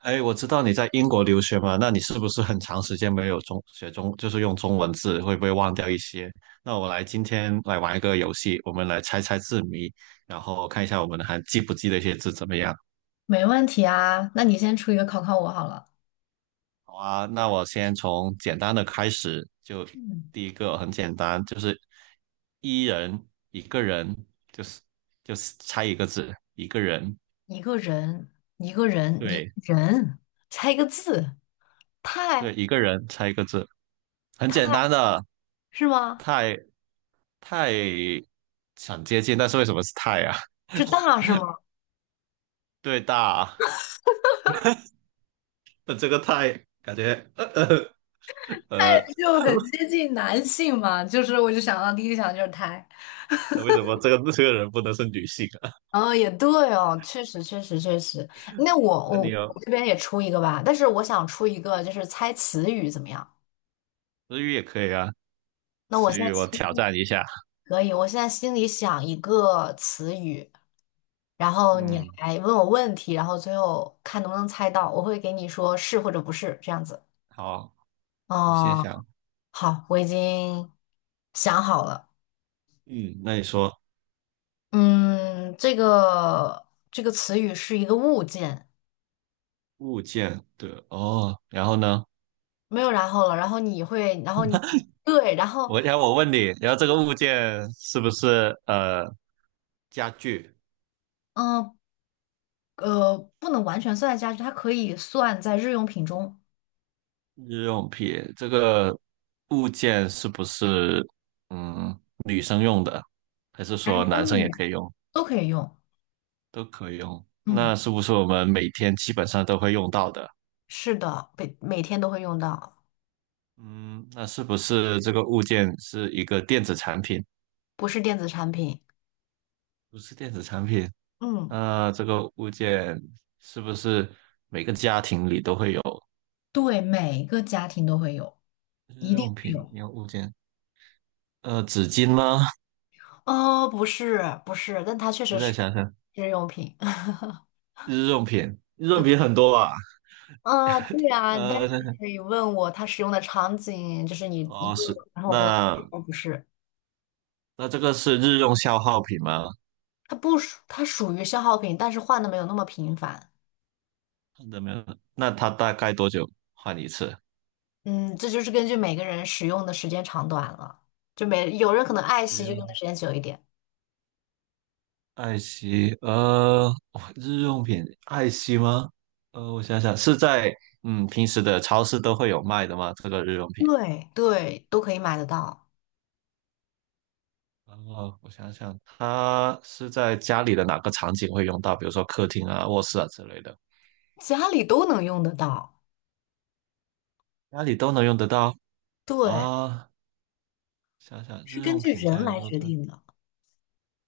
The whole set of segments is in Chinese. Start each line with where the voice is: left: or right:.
right: 哎，我知道你在英国留学嘛，那你是不是很长时间没有中学中，就是用中文字，会不会忘掉一些？那今天来玩一个游戏，我们来猜猜字谜，然后看一下我们还记不记得一些字怎么样？
left: 没问题啊，那你先出一个考考我好了。
right: 好啊，那我先从简单的开始，就
left: 嗯，
right: 第一个很简单，就是一个人，就是就是猜一个字，一个人，
left: 一个人，一个人，一
right: 对
left: 个人，猜一个字，
right: 对，
left: 太
right: 一个人猜一个字，很简单的，
left: 是吗？
right: 太，太，想接近，但是为什么是太啊？
left: 是大是吗？
right: 对大，那这个太感觉呃
left: 就很接近男性嘛，我就想到第一想就是胎。
right: 那为什么这个人不能是女性啊？
left: 哦，也对哦，确实。那我
right: 那
left: 我
right: 你有
left: 我这边也出一个吧，但是我想出一个，就是猜词语怎么样？
right: 日语也可以啊，
left: 那我
right: 词
left: 现在
right: 语我挑
left: 心
right: 战一下。
left: 可以，我现在心里想一个词语，然后你
right: 嗯，
left: 来问我问题，然后最后看能不能猜到，我会给你说是或者不是这样子。
right: 好，你先
left: 哦，
right: 想。
left: 好，我已经想好了。
right: 嗯，那你说
left: 嗯，这个词语是一个物件，
right: 物件的哦，然后呢？
left: 没有然后了。然后你会，然后你对，然后
right: 然后我问你，然后这个物件是不是家具？
left: 嗯不能完全算在家具，它可以算在日用品中，
right: 日用品这个物件是不是嗯女生用的，还是
left: 男
right: 说男
left: 生
right: 生
left: 女
right: 也
left: 人
right: 可以用，
left: 都可以用。
right: 都可以用？
left: 嗯，
right: 那是不是我们每天基本上都会用到的？
left: 是的，每天都会用到，
right: 嗯，那是不是这个物件是一个电子产品？
left: 不是电子产品。
right: 不是电子产品，
left: 嗯。
right: 那这个物件是不是每个家庭里都会有
left: 对，每个家庭都会有，
right: 日
left: 一定
right: 用
left: 会
right: 品？
left: 有。
right: 你有物件，纸巾吗？
left: 哦，不是，但它确
right: 我
left: 实
right: 再
left: 是
right: 想想，
left: 日用品。
right: 日用品，日用
left: 对，
right: 品很多吧？
left: 啊，对啊，但是你
right: 呃，
left: 可以问我它使用的场景，就是你一
right: 哦，
left: 问
right: 是，
left: 我然后我回答
right: 那
left: 哦，不是，
right: 那这个是日用消耗品吗？
left: 它不属，它属于消耗品，但是换的没有那么频繁。
right: 看到没有？那它大概多久换一次？
left: 嗯，这就是根据每个人使用的时间长短了，就每有人可能爱
right: 日
left: 惜就用的
right: 用
left: 时间久一点。
right: 爱惜，哇日用品爱惜吗？我想想，是在平时的超市都会有卖的吗？这个日用品？
left: 对对，都可以买得到，
right: 哦，我想想，它是在家里的哪个场景会用到？比如说客厅啊、卧室啊之类的，
left: 家里都能用得到。
right: 家里都能用得到
left: 对，
right: 啊。想想
left: 是
right: 日
left: 根
right: 用
left: 据
right: 品家
left: 人
right: 里
left: 来
right: 都
left: 决
right: 是
left: 定的。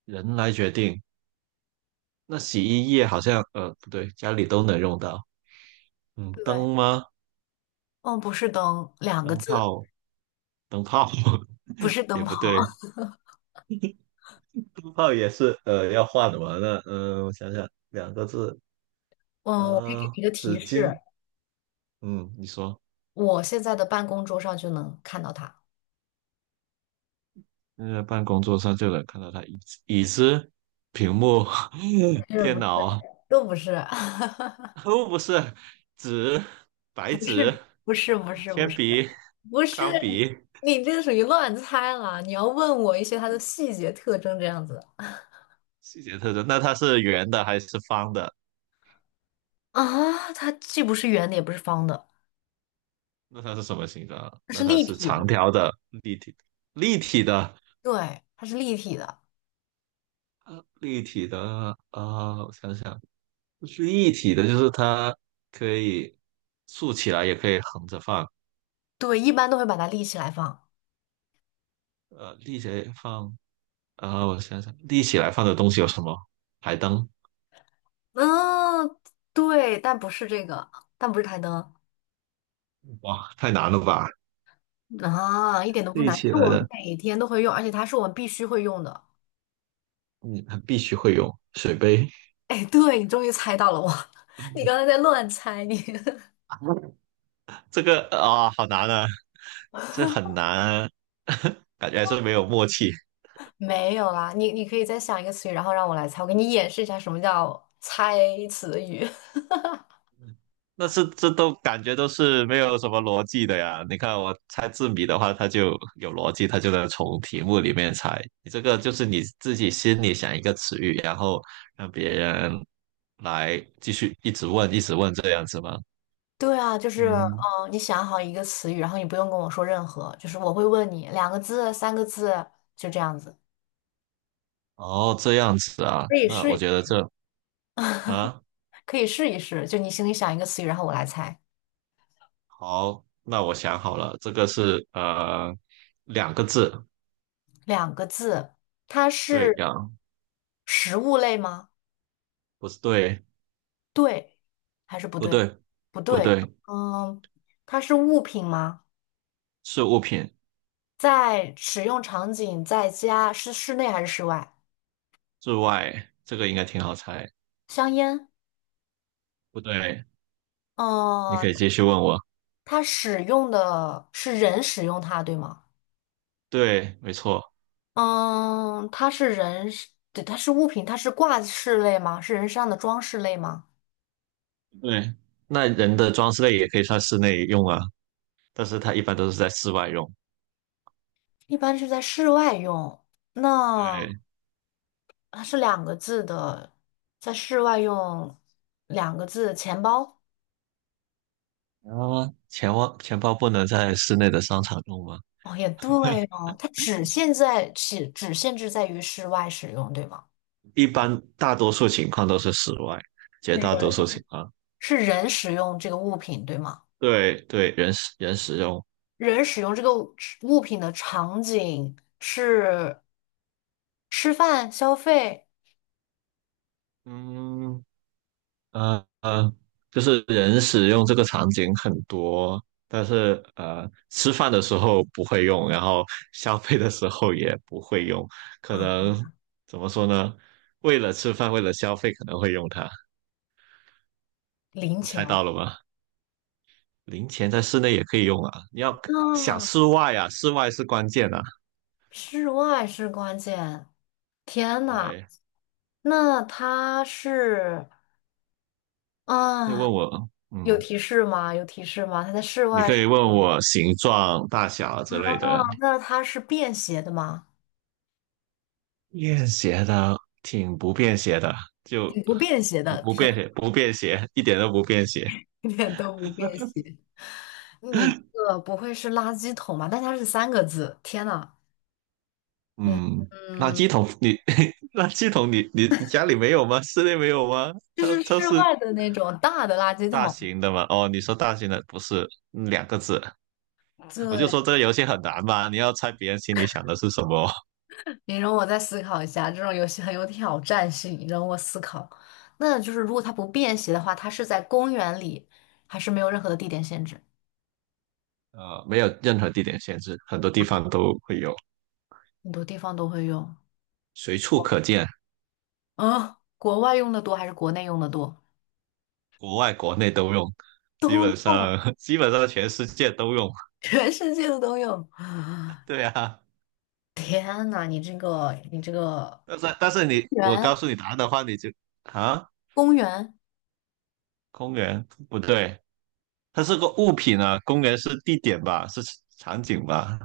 right: 人来决定。那洗衣液好像不对，家里都能用到。嗯，
left: 对，
right: 灯吗？
left: 嗯，不是灯，两个
right: 灯
left: 字，
right: 泡，灯泡
left: 不是 灯
right: 也
left: 泡。
right: 不对，灯泡也是要换的嘛。那我想想，两个字，
left: 嗯，我可以给你一个提
right: 纸
left: 示，
right: 巾。嗯，你说，
left: 我现在的办公桌上就能看到它。
right: 现在办公桌上就能看到它椅子、椅子、屏幕、
left: 不是
right: 电
left: 不是，
right: 脑，
left: 都不是，
right: 哦，不是纸、白
left: 不是
right: 纸、
left: 不是不是不
right: 铅
left: 是
right: 笔、
left: 不是，
right: 钢笔，
left: 你这个属于乱猜了。你要问我一些它的细节特征这样子。
right: 细节特征。那它是圆的还是方的？
left: 啊，它既不是圆的，也不是方的，
right: 那它是什么形状啊
left: 它
right: 那
left: 是
right: 它
left: 立
right: 是
left: 体
right: 长
left: 的。
right: 条的、立体、立体的、
left: 对，它是立体的。
right: 啊，立体的啊、我想想，是立体的就是它可以竖起来，也可以横着放。
left: 对，一般都会把它立起来放。
right: 立起来放啊、我想想，立起来放的东西有什么？台灯？
left: 嗯，对，但不是这个，但不是台灯。
right: 哇，太难了吧！
left: 啊，一点都不
right: 立
left: 难，
right: 起
left: 是
right: 来
left: 我们
right: 的，
left: 每天都会用，而且它是我们必须会用的。
right: 嗯，必须会有水杯。
left: 哎，对，你终于猜到了我，你刚才在 乱猜你。
right: 嗯这个啊、好难啊，这很难啊 感觉还是没有默契。
left: 没有啦，你可以再想一个词语，然后让我来猜，我给你演示一下什么叫猜词语。
right: 那是这都感觉都是没有什么逻辑的呀。你看我猜字谜的话，它就有逻辑，它就能从题目里面猜。你这个就是你自己心里想一个词语，然后让别人来继续一直问，一直问这样子吗？
left: 对啊，
right: 嗯，
left: 你想好一个词语，然后你不用跟我说任何，就是我会问你两个字、三个字，就这样子，
right: 哦，这样子啊。
left: 可以
right: 那
left: 试
right: 我
left: 一
right: 觉得这 啊，
left: 可以试一试。就你心里想一个词语，然后我来猜，
right: 好，那我想好了，这个是两个字，
left: 两个字，它
right: 对
left: 是
right: 呀，
left: 食物类吗？
right: 不是对，
left: 对还是不
right: 不
left: 对？
right: 对，
left: 不
right: 不
left: 对，
right: 对，
left: 嗯，它是物品吗？
right: 是物品
left: 在使用场景，在家是室内还是室外？
right: 之外，这个应该挺好猜。
left: 香烟，
right: 不对，你可
left: 嗯，
right: 以继续问我。
left: 它使用的是人使用它，对吗？
right: 对，没错，
left: 嗯，它是人是对，它是物品，它是挂饰类吗？是人身上的装饰类吗？
right: 对，那人的装饰类也可以算室内用啊，但是它一般都是在室外用。
left: 一般是在室外用，那
right: 对，
left: 它是两个字的，在室外用两个字，钱包。
right: 然后钱包钱包不能在室内的商场用吗？
left: 哦，也对哦，它只限制在于室外使用，对吗？
right: 一般大多数情况都是室外，绝大多
left: 人
right: 数情况。
left: 是人使用这个物品，对吗？
right: 对对，人使用。
left: 人使用物品的场景是吃饭、消费、
right: 嗯，呃呃，就是人使用这个场景很多，但是吃饭的时候不会用，然后消费的时候也不会用，可
left: 嗯，
right: 能怎么说呢？为了吃饭，为了消费可能会用它，
left: 零
right: 你猜
left: 钱。
right: 到了吗？零钱在室内也可以用啊，你要想
left: 嗯，
right: 室外啊，室外是关键啊。
left: 室外是关键。天呐，
right: 对，
left: 那它是
right: 可以
left: 啊，
right: 问我，
left: 有提示吗？有提示吗？它在室
right: 你
left: 外
right: 可
left: 是，
right: 以问我形状、大小
left: 啊，
right: 之类的，
left: 那它是便携的吗？
right: 便携的挺不便携的，就
left: 挺不便携
right: 不
left: 的，
right: 不
left: 天，
right: 便携，不便携，一点都不便携。
left: 一点都不便携。你这个不会是垃圾桶吧？但它是三个字，天呐，嗯
right: 嗯，垃
left: 嗯，
right: 圾桶你 垃圾桶你家里没有吗？室内没有吗？
left: 就
right: 超
left: 是
right: 超
left: 室
right: 市
left: 外的那种大的垃圾
right: 大
left: 桶。
right: 型的吗？哦，你说大型的不是两个字，
left: 对，
right: 我就说这个游戏很难吧？你要猜别人心里想的是什么。
left: 你容我再思考一下，这种游戏很有挑战性，你容我思考。那就是如果它不便携的话，它是在公园里，还是没有任何的地点限制？
right: 没有任何地点限制，很多地方都会有，
left: 很多地方都会用。
right: 随处可见，
left: 嗯，国外用的多还是国内用的多？
right: 国外国内都用，基本
left: 哦，
right: 上 基本上全世界都用。
left: 全世界的都有。
right: 对啊。
left: 天呐，你这个
right: 但是你，我
left: 园
right: 告诉你答案的话，你就啊，
left: 公园。
right: 公园不对，它是个物品啊，公园是地点吧，是场景吧？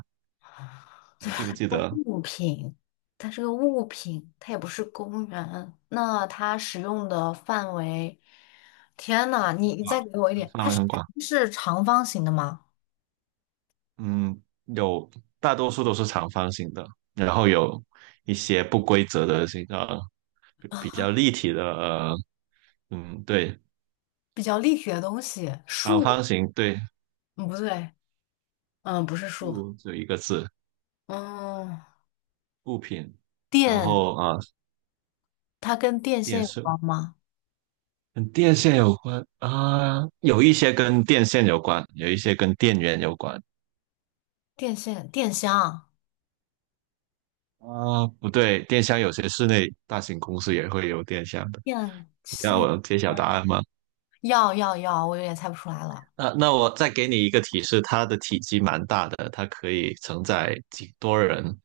right: 你记不记得？
left: 物品，它是个物品，它也不是公园。那它使用的范围，天呐，你你再
right: 啊，
left: 给我一点，
right: 范
left: 它
right: 围很广，
left: 是长方形的吗？
right: 嗯，有大多数都是长方形的，然后有一些不规则的形状，比较立体的，嗯，对，
left: 比较立体的东西，
right: 长方
left: 树，
right: 形，对，
left: 嗯，不对，嗯，不是树，
right: 物只有一个字，
left: 嗯，
right: 物品，然
left: 电，
right: 后啊，
left: 它跟电线
right: 电
left: 有
right: 视
left: 关吗？
right: 跟电线有关啊，有一些跟电线有关，有一些跟电源有关
left: 电线、电箱、
right: 啊。不对，电箱有些室内大型公司也会有电箱的。
left: 电
right: 你要
left: 线，
right: 我揭晓答案吗？
left: 要，我有点猜不出来了。
right: 那我再给你一个提示，它的体积蛮大的，它可以承载几多人，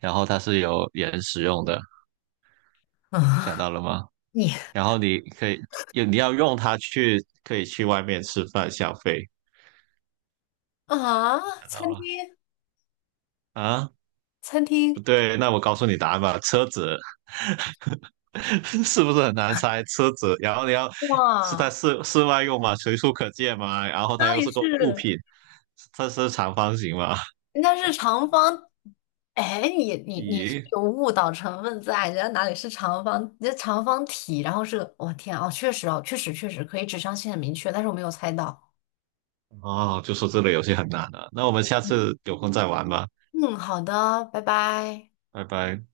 right: 然后它是有人使用的，想 到了吗？
left: 你
right: 然后你可以，你要用它去，可以去外面吃饭消费，
left: 啊，
right: 想到
left: 餐
right: 了吗
left: 厅，
right: 啊？
left: 餐厅，
right: 不对，那我告诉你答案吧，车子 是不是很难猜？车子，然后你要是在
left: 哇，
right: 室外用嘛，随处可见嘛，然后它
left: 哪
right: 又
left: 里
right: 是个物
left: 是？
right: 品，它是长方形嘛？
left: 但是长方，哎，你是
right: 咦，
left: 有误导成分在，人家哪里是长方？人家长方体，然后是我、天啊，哦，确实可以指向性很明确，但是我没有猜到。
right: 哦，就说这个游戏很难了，那我们下次有空再玩吧，
left: 嗯，好的，拜拜。
right: 拜拜。